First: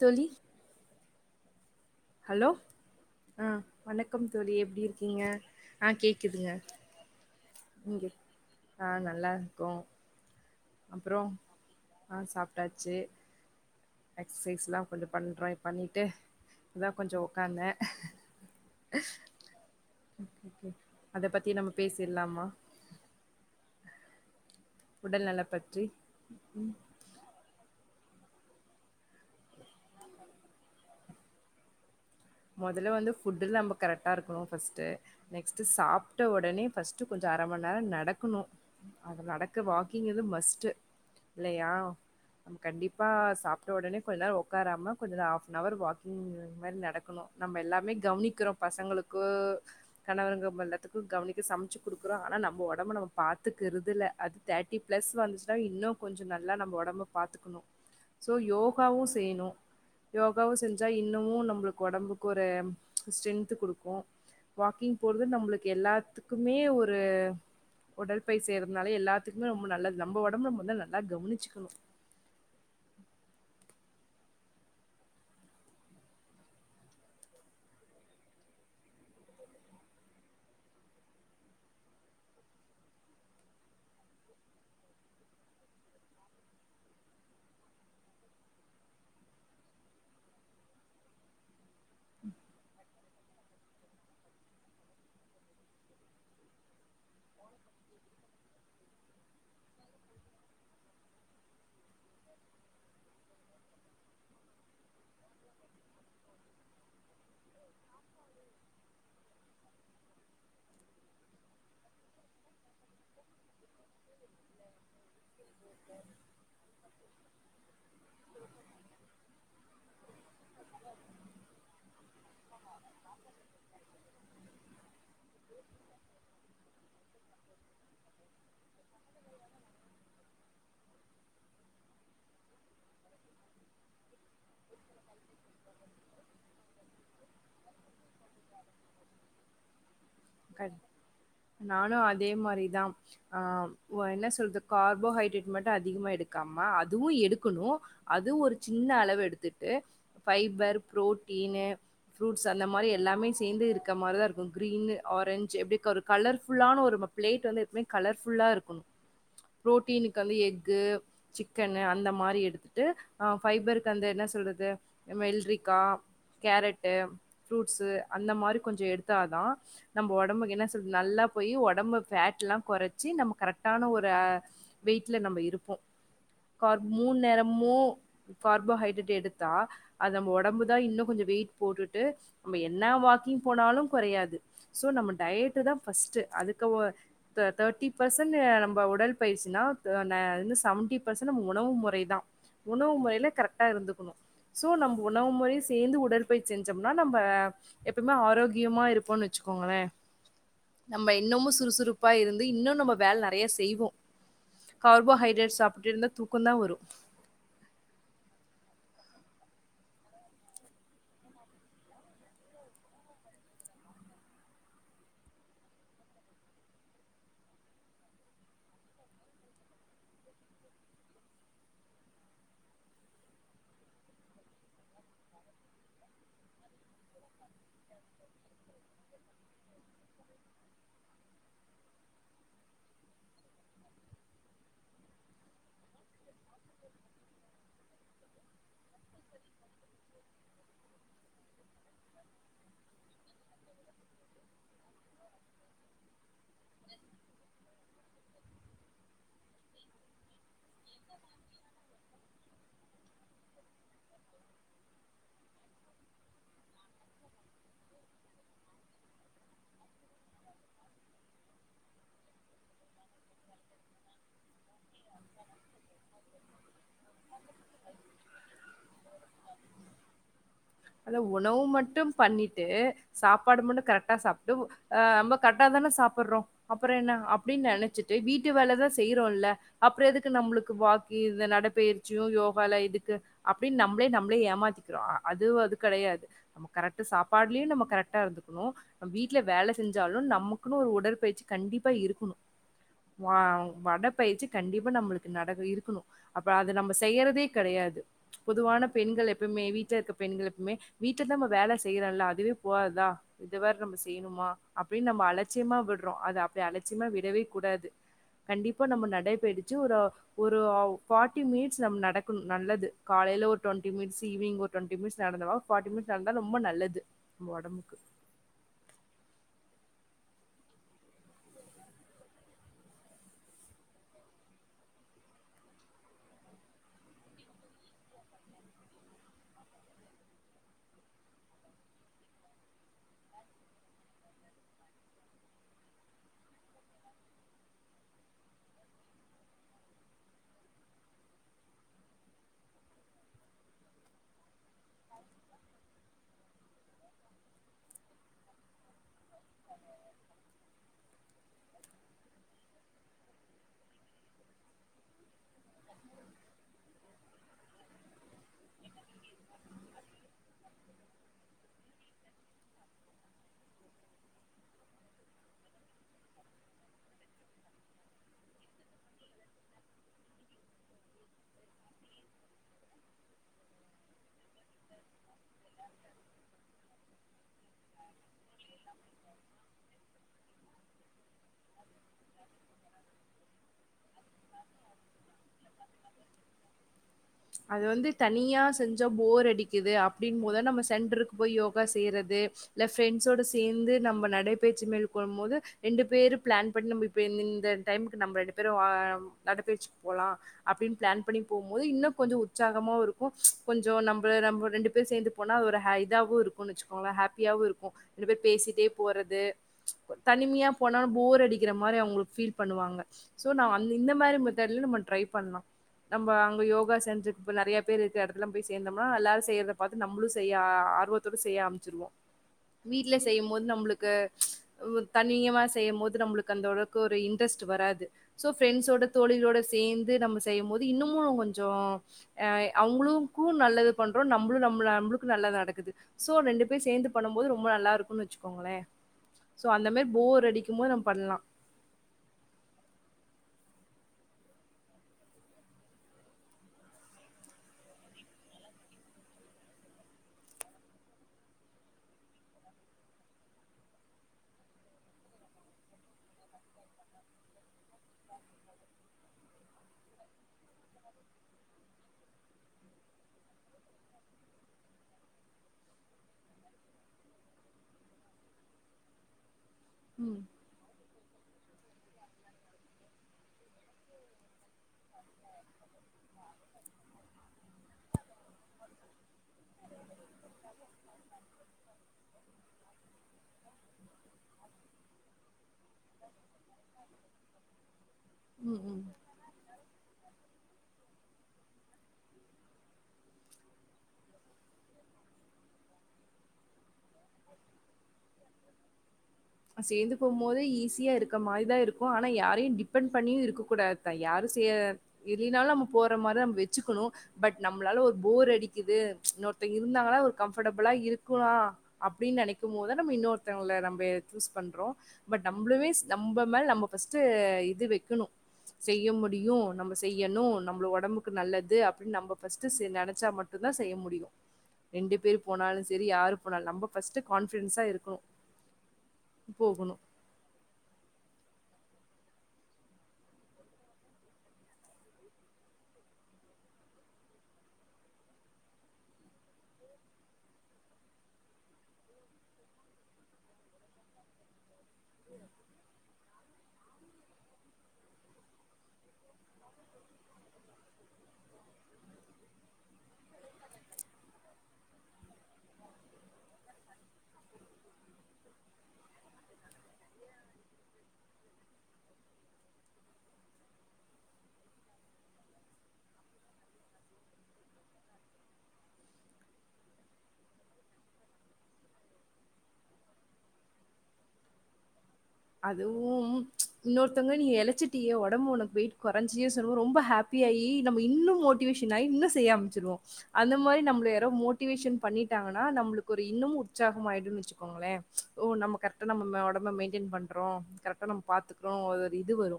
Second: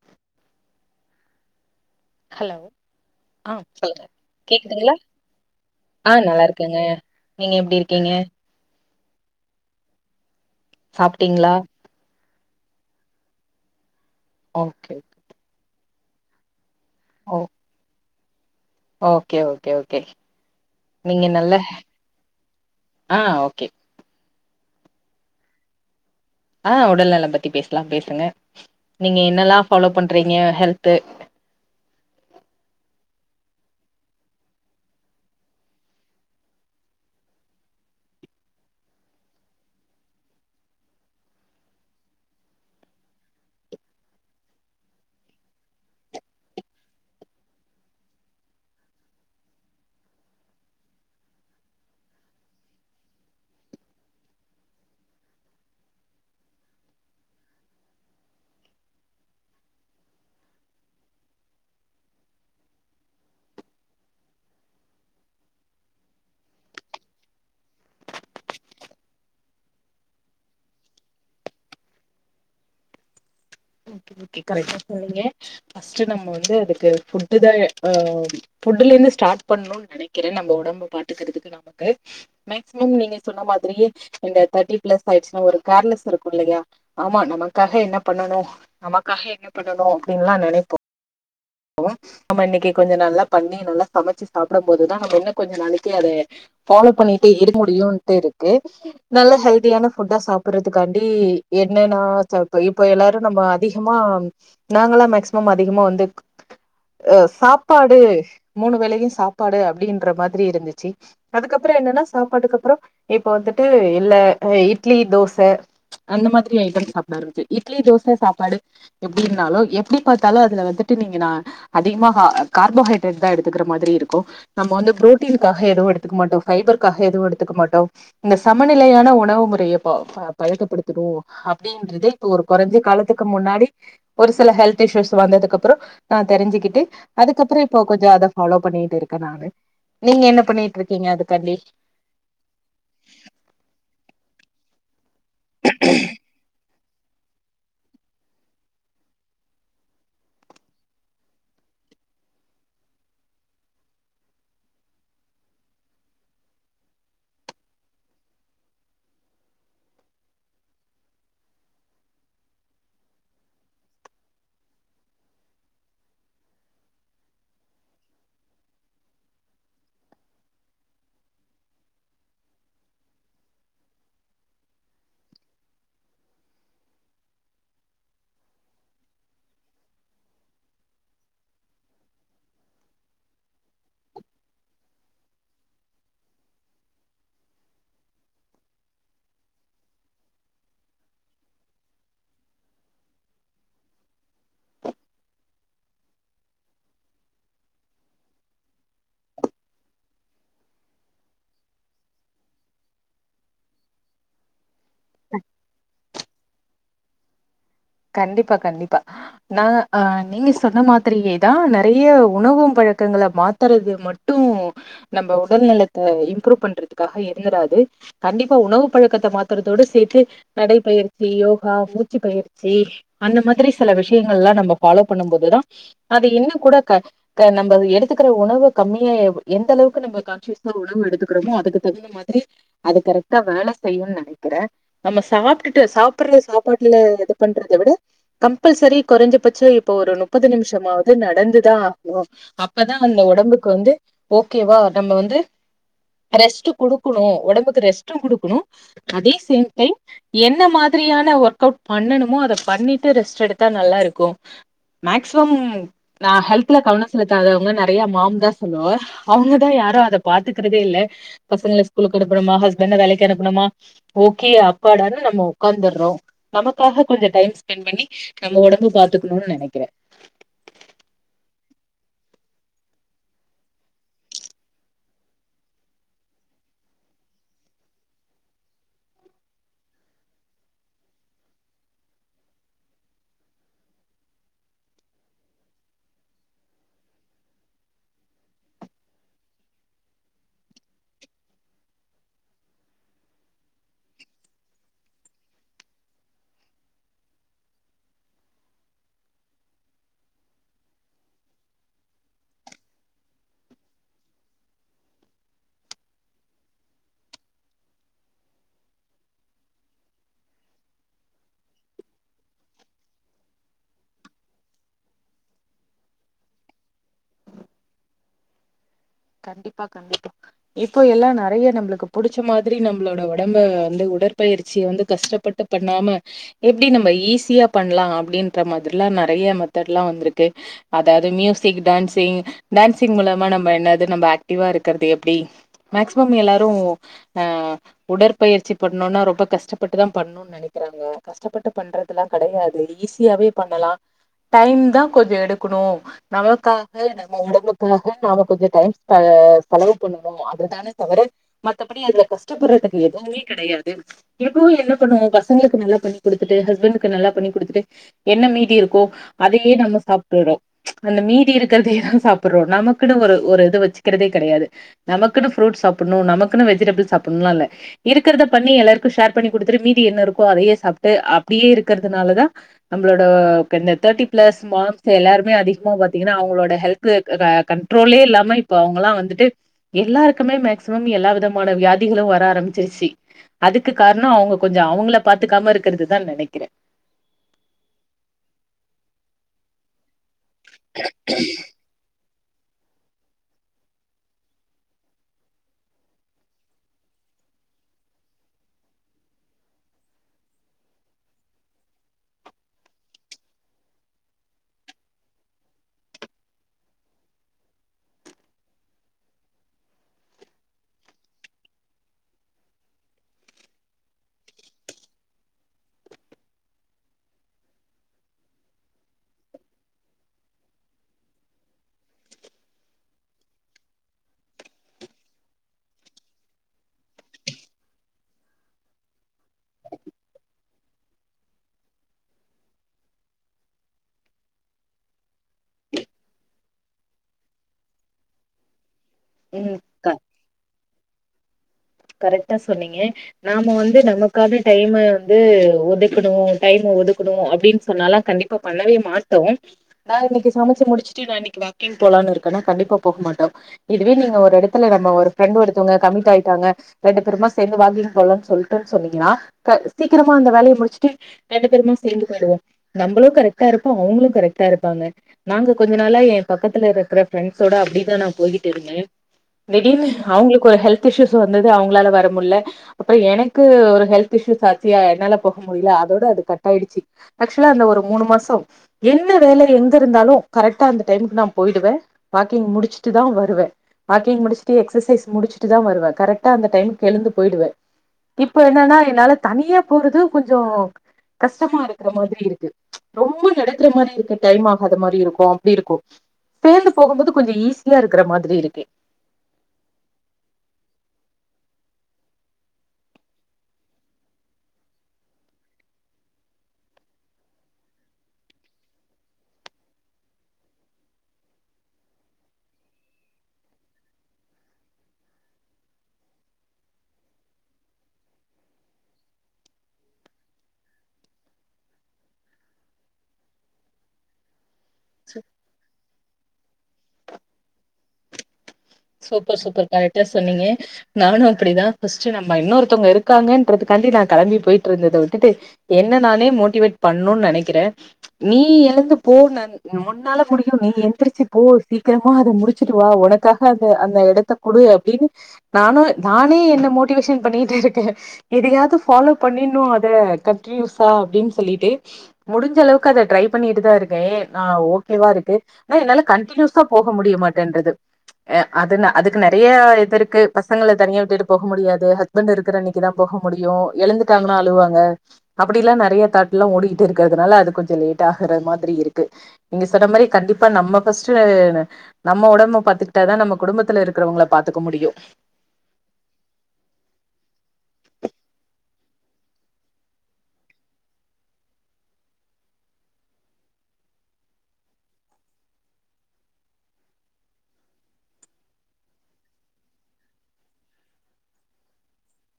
தோழி ஹலோ ஆ சொல்லுங்க வணக்கம் தோழி எப்டி கேக்குதுங்களா இருக்கீங்க ஆ நல்லா இருக்கங்க நீங்க எப்படி இங்க இருக்கீங்க ஆ நல்லா இருக்கோ அப்புறோ சாப்ட்டீங்களா ஆ சாப் ட்டாச்சி எக்சசைஸ்லா ஓகே கொஞ்ச பண்றே பண்ணிட்டு அதா கொஞ்சோ ஓ உக்காந்தே ஓகே ஓகே ஓகே நீங்க அத பத்தி நல்ல நம்ம பேசிர்லாமா ஆ ஓகே உடல்நல பற்றி ஆ உடல் நல பத்தி பேஸ் க்லா பேசுங்க நீங்க என்னல்லா ஃபாலோ பண்றீங்க ஹெல்த்து மொதல்ல வந்து ஃபுட் நம்ப கரெக்டா இருக்கணு ஃபஸ்ட்டு நெக்ஸ்டு சாப்ட ஒடனே ஃபஸ்ட்டு கொஞ்ச அர மணி நேர நடக்கணு அத நடக்க வாக்கிங் இது மஸ்ட்டு ல்லையா நம்ப கண்டிப்பா சாப்ட ஒடனே கொஞ்ச நேர ஒக்காராம கொஞ்ச ஆஃப் நவர் வாக்கிங் மாரி நட க்குனு நம்ப எல்லாமே கவுனிக்குறோ பசங்களுக்கு கணவரங்க ம எல்லாத்துக்கு கவனிக்க சமச்சுடுக்குடுக்றோ ஆனா நம்ம ஒடம்ப நம்ப பாத்துக்கிறுதுல அது தேர்டி பிளஸ் வந்துச்சனா இன்னு கொஞ்ச நல்லா நம் ஒடம்ப பாத்துக்கணு சோ யோகாவு செய்ணு யோகாவு செஞ்சா இன்னமு நம்புளு கொடம்புக்கு ஒரு ஸ்ட்ரென்த்து குடுக்கு வாக்கிங் போறது நம்புளுக்கு எல்லாத்துக்குமே ஒரு உடல்பை செய்றதனால எல்லாத்துக்குமே ரொம்ப நல்லது நம்ம ஒடம்ப நம்ப நல்லா கவுனிச்சுக்கணு ஓகே ஓகே கரக்டா சொன்னீங்க ஃப்ஸ்ட்டு நம்ப வந்து அதுக்கு ஃபுட் தா அ ஃபுட்டுலந்து ஸ்டார்ட் பண்ணு நெனைக்கிறே நம்ப உடம்ப பாத்துக்கறதுக்கு நமக்கு மேக்சிமம் நீங்க சொன்ன மாதிரியே இந்த தேர்ட்டி பிளஸ் ஆய்டுச்சுனா ஒரு கேர்லெஸ் இருக்கு இல்லையா ஆமா நமக்காக என்ன பண்ணனு நமக்காக என்ன பண்ணணு அப்டின்லா நெனைப்போ நம்ம இன்னக்கி கொஞ்ச நல்லா பண்ணி நல்லா சமச்சு சாப்ட போதுதா நம்ம என்ன கொஞ்ச நாளிக்கு அத ஃபாலோ பண்ணிட்டே இரு முடியும்ட்டு இருக்கு நல்ல ஹெல்தியான ஃபுட்டா சாப்புறதுக்காண்டி என்னன்னா இப்ப எல்லாரு நம்ப அதிகமா நாங்களா மேக்சிமம் அதிகமா வந்துக அ சாப்பாடு மூணு வேலையு சாப்பாடு அப்டின்ற மாதிரி இருந்துச்சு அதுக்கப்பற என்னன்னா சாப்பாட்டுக்கு அப்பற இப்ப வந்துட்டு இல்ல இட்லி தோஸ் த அந்த மாதிரி ஐட்டம் சாப்டா ஆரமிச்சு இட்லி தோச சாப்பாடு எப்டி இர்னாலு எப்டி பாத்தாலு அதுல வந்து ட்டு நீங்க நா அதிகமாக கார்போஹைட்ரேட் தா எடுத்துக்கற மாதிரி இருக்கு நம்ப வந்து புரோட்டீன்காக எதுவு எடுத்துக்க மாட்டோ ஃபைபர்காக எதுவு எடுத்துக்க மாட்டோ இந்த சமநிலையான உணவு முறைய பயக்கப்படுத் த்தனு அப்டின்றதே இப்போ ஒரு கொறஞ்ச காலத்துக்கு முன்னாடி ஒரு சில ஹெல்த் இ்ஷ்யூஸ் வந்ததுக்கப் றம் நா தெரிஞ்சுக்கிட்டு அதுக்கப்பற இப்ப கொஞ்ச அத ஃபாலோ பண்ணிட்டு இருக்க நானு நீங்க என்ன பண்ணிட்டு இருக்கீங்க அதுக்காண்டி நானும் அதே மாரி தான். ஆ வ என்ன சொல்து கார்போஹைட் ஹைட்ரேட் மட்டு அதிகமா எடுக்காம அ துவு எடுக்கணு அதுவு ஒரு சின்ன அளவு எடு த்துட்டு ஃபைபர் ப்ரோட்டீனு புரூட்ஸ் அந்த மாரி எல்லாமே சேந்து இருக்க மாரு தா இருக்கு க்ரீனு ஆரஞ்சு எப்டி கொரு கலர்ஃபுல்லான ஒரு ப்லேட் வந்து எப்புமே கலர்ஃபுல்லா இருக்குனு ப்ரோட்டினுக்கு வந்து யெக்கு சிக்கனு அந்த மாரி எடுத்துட்டு ஹா ஃப்பக்கு வந்து என்ன ல்தது அ மெல்றிக்கா கேரட்டு ஃப்ரூட்ஸ்சு அந்த மாரி கொஞ்ச எடுத்தா தாநம்ம உடம்ப என்ன கேள்வி நம்ப ஒடம்புக்கு என்ன நல்லா போயி ஒடம்பு பேட்ல்லா கொறச்சு நம்ம கரெக்டான ஒரு வெய்ட்ல நம்ம இருக்கோ கார் மூணு நேரமு கார்போஹைட்ரேட் எடு தா அது நம்ப ஒடம்பு தா இன்னு கொஞ்ச வெயிட் போட்டுட்டு நம்ப என்ன வாக்கிங் போனாலு கொறயாது சோ நம்ம டயட்தா ஃப்ஸ்ட் அதுக்கு ஒ தே தேர்டிர் பர்சன் நம்ப உடல் பயிர்சினா த ன செவன்டி பர்சன் நம்ம உணவு முறைதா உணவு முறையில கரெக்டா இருந்துகுனு சோ நம்ப உணவு முறை சேந்து உடற்பய்ச்சி செஞ்சோம்னா நம்ப எப்புமே ஆரோக்கியமா இருப்போன்னு வச்சிக்கோங்களே நம்ப இன்னமு சுறுசுறுப்பா இருந்து இன்னு நம்ப வேல நெறயா செய்வோ கார்போஹைட்ரேட் சாப்புட்டுருந்த தூக்கதா வரு கண்டிப்பா கண்டிப்பா நா அ நீங்க சொன்ன மாதிரியேதா நெறைய உணவு பழக்கங்கள மாத்தறது மட்டு நம்ப உடல் நலத்த இம்ப்ரூவ் பண்றதுக்காக இருந்துறாது கண்டிப்பா உணவு பழக்கத்த மாத்தறதோடு சேத்து நடைப்பயிற்சி யோகா மூச்சி பயிற் ச்சி அந்த மாதிரி சில விஷ்யங்கல்லா நம்ப ஃபாலோ பண்ணு போதுதா அது இன்னு கூட க நம்ம எடுத்துக்கற உணவு கம்மியா எந்த அளவுக்கு நம்ப கான்சியஸா உணவு எடுத்துக்குறோமோ அதுக்கு தகுந்த மாதிரி அது கரெக்டா வேல செய்யு நெனக்கிறே நம்ப சாப்புடுட்டு சாப்பற சாப்பாட்ல பண்றத விட கம்பல்சரி கொறஞ்ச பட்சம் இப்ப ஒரு முப்பது நிமிஷமாவது நடந்துதா ஆகணு அப்பதா அந்த உடம்புக்கு வந்து ஓகேவா நம்ம வந்து ட்ரெஸ்ட் குடுக்குன்னு ஒடம்புக்கு ரெஸ்ட் குடுக்கணுஅதே சேம் டைம் என்ன மாதிரியான ஒர்க்கவுட் பண்ணு மோ அத பண்ணிட்டு ரெஸ்ட் எடுத்தா நல்லா இருக்கு மேக்சிமம் நா ஹெல்த்ல கவனோ செலுத்தாதவங்க நம் மாம் தா சொல்லுவ அவுங்கதா யார அத பாத்துக்கிறதே இல்ல பசங்கள ஸ்கூலுக்கு அடுப்பானுமா ஹ்பண்ட வேலைக்கு அனுப்புனுமா ஓகே அப்பாட நம்ம ஒகாந்துறோ நமக்காக கொஞ்ச டைம் ஸ்பெண்ட் பண்ணி நம்ம ஒடம்ப பாத்துக்கணு நெனைக்கிறே அத உணவு மட்டு பண்ணிட்டு சாப்பாடு மட்டு கரெக்டா சாப்டு ஆ நம்ப கரெட்டாதான சாப்புறோ அப்புறோ என்ன அப்பிடின் நெனச்சிட்டு வீட்டு வேலதா செய்றோல்ல அப்புறோ எதுக்கு நம்மளுக்கு வாக்கு இந்த நடப்பயிற்சியு யோகால எதுக்கு அப்பிடின் நம்பளே நம்பளே ஏமாத்திக்குறோ அது அதுக் கெடையாது நம் கரெக்ட்டு சாப்லியு நம்ம கரெக்டா இருந்துக்குனு வீட்ல வேல செஞ்சாலு நம்மக்குன்னு ஒரு உடற்பயிற்சி கண்டிப்பா இருக்கணு வா வட பயிற்சி கண்டிப்பா நம்ளுக்கு நட இருக்கணு அப்புறோ அத நம்ப செய்யறதே கெடையாது பொதுவான பெண்கள் எப்புமே வீட்ல இருக்க பெண்கள் மே வீட்ல தா நம் வேல செய்றல அதுவே போவாதா இத வேற நம்ப செய்ணுமா அப்பிடின் நம்ம அலட்சியமா விடறோ அது அப்பிடி அலட்சியமா விடவே கூடாது கண்டிப்பா நம்ப நடைபயிடிச்சி ஒரு ஒரு ஃபார்டி மினிட்ஸ் நம் நடக்குன் நல்லது காலையில ஒரு டுவெண்டி மினிட்ஸ் ஈவினிங் ஒரு டுவெண்டி மினிட்ஸ் நடந்தவ ஃபார்ட்டி மினிட்ஸ் நடந்தா ரொம்ப நல்லது நம்ப ஒடம்புக்கு கண்டிப்பா கண்டிப்பா இப்போ எல்லா நெறைய நம்புளுக்கு புடிச்ச மாதிரி நம்பளோட ஒடம்ப வந்து உடற்பயிற்சிய வந்து கஷ்டப்பட்டு பண்ணாம எப்பிடி நம்ப ஈஸியா பண்ணலா அப்பிடின்ற மாதிரில்லா நெறய மெத்தட்லா வந்துருக்கு அதாது மியூசிக் டான்சிங் டான்சிங் மூலமா நம்ம என்ன து நம் ஆக்டிவா இருக்கறது எப்பிடி மேக்சிமம் எல்லாரு அ உடற்பயிற்சி பண்ணுனா ரொம்ப கஷ்டப்பட்டுதா பண்ணு நெனக்கிறாங்க கஷ்டப்பட்டு பண்றதலா கெடையாது ஈஸியாவே பண்ணலா டைம் தா கொஞ்ச எடுக்குனு நமக்காக நம்ப உடம்புக்காக நாம கொஞ்ச டைம் ட செலவு பண்ணனு அதுதான தவற மத்தபடி அதுல கஷ்டப்பறதுக்கு எதுவுமே கெடையாது எப்பவு என்ன பண்ணுவோ பசங்களுக்கு நல்லா பண்ணி குடுத்துட்டு ஹஸ்பண்டக்கு நல்லா பண்ணி குடுத்துட்டு என்ன மீதி இருக்கோ அதையே நம்ம சாப்டுறோ அந்த மீதி இருக்குறதயேதா சாப்புறோ நமக்குன்னு ஒரு ஒரு இது வச் ச்சுகறதே கெடையாது நமக்குனு ப்ரூட்ஸ் சாப்புனு நமக்குனு வெஜிடபுலஸ் சப்புணுலா இல்ல இருக்கறதா பண்ணி எல்லாருக்கு சேர் பண்ணி குடுத்துட்டு மீதி என்ன இருக்கோ அதயே சாப்ட்டு அப்பிடியே இருக்கறதுனால தா நம்பளோட இப்ப தேர்ட்டி ப்ளஸ் மாம்ஸ் எல்லாரு மே அதிகமா பாத்தீங்கன்னா அவங்களோட ஹெல்து ர கண்ட்ரோலே இல் இப்ப அவுங்களா வந்துட்டு எல்லாருக்குமே மேக்ஸ் சிமம் எல்லா விதம் மான வியாதிகளு வர ஆரம்பிச்சிருச்சி அதுக்கு காரணோ அவுங்க கொஞ்சோ அவுங்கள பாத்துக்காம இருக்கிறதுதா நெனைக்கிறே டிக்குது அப் டின் மோத நம்ம சென்டருக்கு போய் யோகா செய்றது இல்ல பிரெண்ட்ஸோட சேந்து நம்ம நடைப்பயிற்சி மேற்கொள்ளும் போது ரெண்டு பேரு பிளான் பண்ணி நம்ம இ இந்த டைம்க்கு நம்மரெண்டு பேரு நடைப்பயிற்சி போலா அப்பிடின் பிளான் பண்ணி போம்போது இன்னு கொஞ்சோ உற்சாகமா இருக்கு கொஞ்சோ நம்ப ரெண்டு பேர் சேர்ந்து போனா ஒரு ஹ இதாவு இருக்குனு வச்சிக்கோங்களே ஹாப்பியாவு இருக்கு ரெண்டு பேரு பேசிட்டே போறது தனிமையா போனா போர் அடிக்கிற மாரி அவுங்களுக்கு ஃபீல் பண்ணுவாங்க ஷோ அந்த இந்த மாரி மெத்தேடுல டிரை பண்ணலா நம்ம அங்க யோகா சென்சூ இப்ப நெறைய பேர் இருக்கு எடத்துலா போய் சேர்ந்தம்னா எல்லாரு செய்யறத பாத்து நம்மளு செய்ய ஆர்வத்தோடு செய்ய ஆரம்மிச்சிருவோ வீட்ல செய்யு போது நம்மளுக்கு தனிய செய்யு போது நம்மளுக்கு அந்தளவுக்கு ஒரு இன்டெரஸ்ட் வராது ஷோ ப்ரெண்ட்ஸோட தோழிகளோட சேர்ந்து நம்ம செய்யு போது இன்னமு கொஞ்சோ அ அவுங்களுக்கு நல்லது பண்றோ நம்ளு நம் நம்ளுக்கு நல்லது நடக்குது ஷோ ரெண்டு பேர் சேந்து பண்ணு போது ரொம்ப நல்லா இருக்கும்ன்னு வச்சுக்கோங்களே ஷோ ம் அந்த மே ஃபோர் அடிக் ம்மோ நம் பண்ணலா கரெக்ட்டா சொன்னீங்க நாம வந்து நமக்கான டைம் வந்து ஒதுக்கனு டைம் ஒதுக்கனு அப்பிடின் சொன்னாலா கண்டிப்பா பண்ணவே மாட்டோ நா இன்னிக்கு சமைச்சி முடிச்சிட்டு நா இன்னிக்கு வாக்கிங் போலானு இருக்கேன்னா கண்டிப்பா போகமாட்டோ இதுவே நீங்க ஒரு எடத்துல நம்ம ஒரு ஃப்ரெண்ட ஒருத்தவங்க கமிட் ஆயிட்டாங்க ரெண்டு பேருமா சேந்து வாங்கிங் போலான் சொல்ட்டுன் சொன்னீங்கன்னா க சீக்கிரமா அந்த வேலைய முடிச்சிட்டு ரெண்டு பேருமா சேந்து போயிடுவோ நம்மளு கரெக்டா இருப்போ அவுங்களு கரெக்டா இருப்பாங்க நாங்க கொஞ்ச நாளா ஏ பக்கத்துல இருக்கிற ஃபிரெண்ட்ஸோட அப்பிடிதா நா போய்கிட்டு இருந்தே திடீர்னு ம் அவுங்களுக்கு ஒரு ஹெல் த் ஷுஷ் வந் ந்தது அவுங்களால வரமுல அப்புறோ எனக்கு ஒரு ஹல்த் இஷூ ஆச்சி என்னால போக முடியல அதோட அது கட் ஆச்சி ஆக்ஸுலா அந்த மூனு மாசோ என்ன வேலை எங்க இருந்தாலு கரெக்டா அந்த டைமுக்கு நா போயிடுவே வாக்கிங் முடிச்சிட்டுதா வருவே வாக்கிங் முடிச்சுட்டு எக்சசைஸ் முடிச்சிட்டுதா வருவே கரெக் ட்டா அந்த டைமுக்கு எழுந்து போயிடுவே இப்ப ம் என்னென்னா ம் என்னால தனியா போறது கொஞ்சோ கஷ்டமா இருக் க்குற மாதிரி இருக்கு ரொம்ப நடக்குற மாரி இருக்கு டைம் ஆகாத மாரி இருக்கு அப்டி இருக்கு சேந்து போகும்போது கொஞ்ச ஈஸியா இருக்குற மாதிரி இருக்கு சேந்து போம்போது ஈஸியா இருக்க மாரிதா இருக்கு ஆனா யாரையு டிபெண்ட் பண்ணியு இருக்க கூடாதுதா யாரும் சே இல்லைனாலு நம்ம போற மாரி நம்ம வச்சுக்கனு பட் நம்ளால ஒரு போர் அடிக்குது இன்னொருத்தங்க இருந்தாங்கனா ஒரு கம்ஃபடபிளா இருக்குனா அப்டின் நெனைக்கும் போதுதா நம்ம இன்னொருத்தங்கள நம்ப சூஸ் பண்றோ பட் நம்பளவேஸ் நம்ப மேல நம்ப ஃபஸ்ட்டு இது வக்கனு செய்ய முடியு நம்ம செய்யனு நம்ள‌ ஒடம்புக்கு நல்லது அப்டின் நம்ப ஃபஸ்ட்டு ச நெனச்சா மட்டு தா செய்ய முடியு ரெண்டு சோ பேர் போனாலு செரி யார் போனாலு நம்ப ஃபஸ்ட்டு கான்ஃபிடன்ஸா இருக்கனு சூப்பர் சூப்பர் கரெக்டா சொன்னீங்க நானு அப்புடிதா ஃபஸ்ட்டு நம்ம இன்னொருத்தவ்ங்க இருக்காங்கன்றதுக்கான்டி நா கெளம்பி போயிட்ருந்தத விட்டுட்டு என்ன நானே மோட்டிவேட் பண்ணுன் நெனைக்கிறே நீ எழுந்து போ நன் உன்னால முடியு நீ எந்திரிச்சு போ சீக்கிரமா அத முடிச்சிட்டு வா ஒனக்கா க அந்த அந்த எடத்த குடு அப்டின் நானு நானே என்ன மோட்டிவேஷன் பண்ணிட்டுருக்கே எதயாது ஃபாலோ பண்ணின்னு அத கன்டினியூஸா அப்டின் சொல்லிட்டு முடிஞ்ச அளவுக்கு அத ட்ரை பண்ணிட்டு தா இருக்கே நா ஓகேவா இருக்கு ஆனா என்னால கன்டினியூஸா போக முடிய மாட்டேன்றது எ அதுன அதுக்கு நெறைய இது இருக்கு பசங்கள தனியா விட்டுட்டு போக முடியாது ஹஸ்பண்ட் இருக்குற அன்னைக்குதா போக முடியு எழுந்துட்டாங்கனா அழுவாங்க அப்டில்லா நறைய தாட்லா ஓடிகிட்டு இருக்கறதுனால அது கொஞ்சொ லேட் ஆகுற மாதிரி இருக்கு நீங்க சொன்ன மாரி கண்டிப்பா நம்ம ஃபஸ்ட்டு நம்ம ஒடம்ப பாத்து கிட்டாதா நம்ம குடும்பத்துல இருக்கிறவுங்கள பாத்துக்க முடியு அதுவும் இன்னொருத்தங்க நீ எளச்சிட்டியே ஒடம்பு ஒனக்கு வெயிட் கொறஞ்சியே சொல்லும்போ ரொம்ப ஹாப்பியாயி நம்ம இன்னு மோட்டிவேஷன் ஆயி இன்னு செய்ய ஆரம்மிச்சுருவோ அந்த மாரி நம்ள யாரோ மோட்டிவேஷன் பண்ணிட்டாங்கனா நம்ளுக்கு ஒரு இன்னும் உற்சாகமாயிடுன் வச்சுக்கோங்ளே ஓ நம்ம கரெக்டா நம்ம ஒடம்ப மெயின்டன் பண் றோ கரெக்டா நம் பாத்துக்குறோ ஒரு இது வரு‌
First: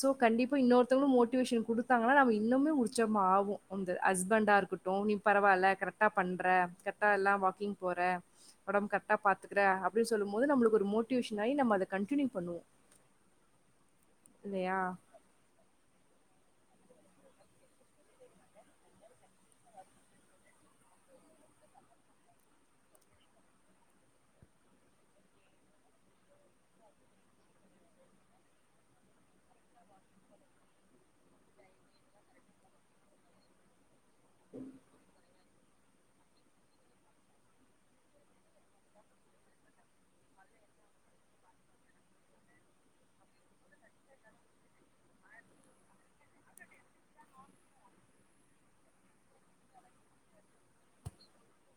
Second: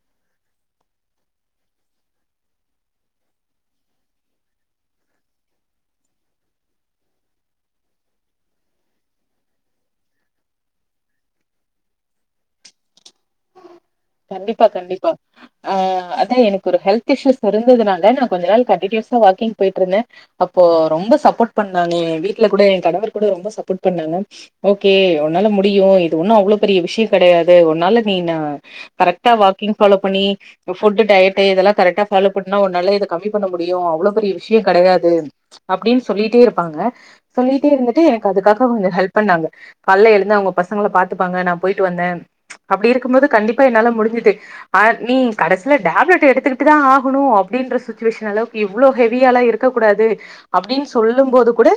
சோ கண்டிப்பா இன்னொருத்தங்களு மோட்டிவேஷன் குடுத்தாங்கனா நம்ம இன்னுமே உற்சாகமா ஆவோ அந்த ஹஸ்பண்டா இருக்கட்டு நீ பரவால்ல கரெக்டா பண்ற கரெக்டா எல்லா வாக்கிங் போற ஒடம்பு கரெக்டா பாத்துக்குற அப்டின் சொல்லும்மோது நம்ளுக் ஒரு மோட்டிவேஷன் ஆயி நம்ம அத கண்டின்யூ பண்ணுவோ கண்டிப்பா இல்லையா கண்டிப்பா ஆ அ தா எனக்கு ஒரு ஹெல்த் இஷ்யூஸ் இருந்ததுனால நா கொஞ்ச நாள் கண்டினியூஸா வாக்கிங் போயிட்ருந்தே அப்போ ரொம்ப சப்போர்ட் பண்ணாங்க ஏ வீட்ல கூட எ கணவர் கூட ரொம்ப சப்போர்ட் பண்ணாங்க ஓகே ஒன்னால முடியு இது ஒன்னு அவ்ளோ பெரிய விஷய கடையாது ஒன்னால நீ ன கரெக்டா வாக்கிங் ஃபாலோ பண்ணி ஃபுட்டு டயட்டு இதெல்லா கரெக்டா ஃபாலோ பண்ணா ஒன்னால இத கம்மி பண்ண முடியு அவ்ளோ பெரிய விஷ்யொ கெடயாது அப்டின் சொல்லிட்டே இருப்பாங்க சொல்லிட்டே இருந்துட்டு எனக்கு அதுக்காக அவுங்க ஹெல்ப் பண்ணாங்க கால்ல எழுந்து அவுங்க பசங்கள பாத்துப்பாங்க நா போயிட்டு வந்தே அப்டி இருக்கும்போது கண்டிப் பா என்னால முடுஞ்சது ஆ நீ கடைசில டேப்லெட்டு எடுத்துக்கிட்டு தா ஆகனு அப்டின்ற சுச்சுவேஷன் அளவுக்கு இவ்ளோ ஹெவியாலா இருக்க கூடாது அப்டின் சொல்லும் போது கூட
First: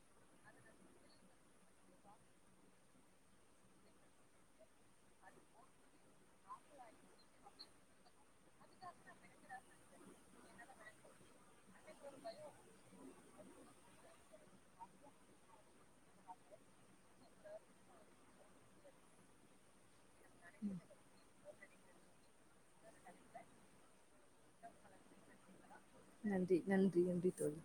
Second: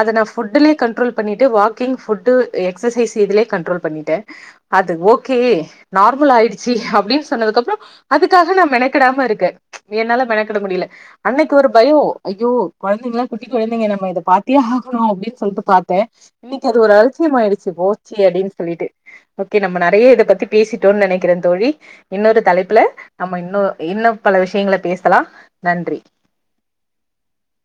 அத நா ஃபுட்டுலே கண்ட்ரோல் பண்ணிட்டு வாக்கிங் ஃபுட்டு எக்ஸசைஸ் இதுலே கண்ட்ரோல் பண்ணிட்டே அது ஓகே நார்மல் ஆயிடுச்சு அப்டின சொன்னதுக்கப்றோ அதுக்காக நா மெனக்கெடாம இருக்கே என்னால மெனக்கெட முடில அன்னைக்கு ஒரு பயோ ஐயோ கொழந்தைங்களா குட்டி கொழந்தைங்க நம்ம இத பாத்தே ஆகனு அப்டின் சொல்ட்டு பாத்தே இன்னைக்கு அது ஒரு அலட்சியமாயிடுச்சு போச்சு அப்டின் சொல்லிட்டு ஓகே நம்ம நறைய இத பத்தி தோழி இன்னொரு தலைப்புல நம்ம இன்னு இன்னு பல விஷயங்கள பேசலா நன்றி நன்றி நன்றி நன்றி தோழி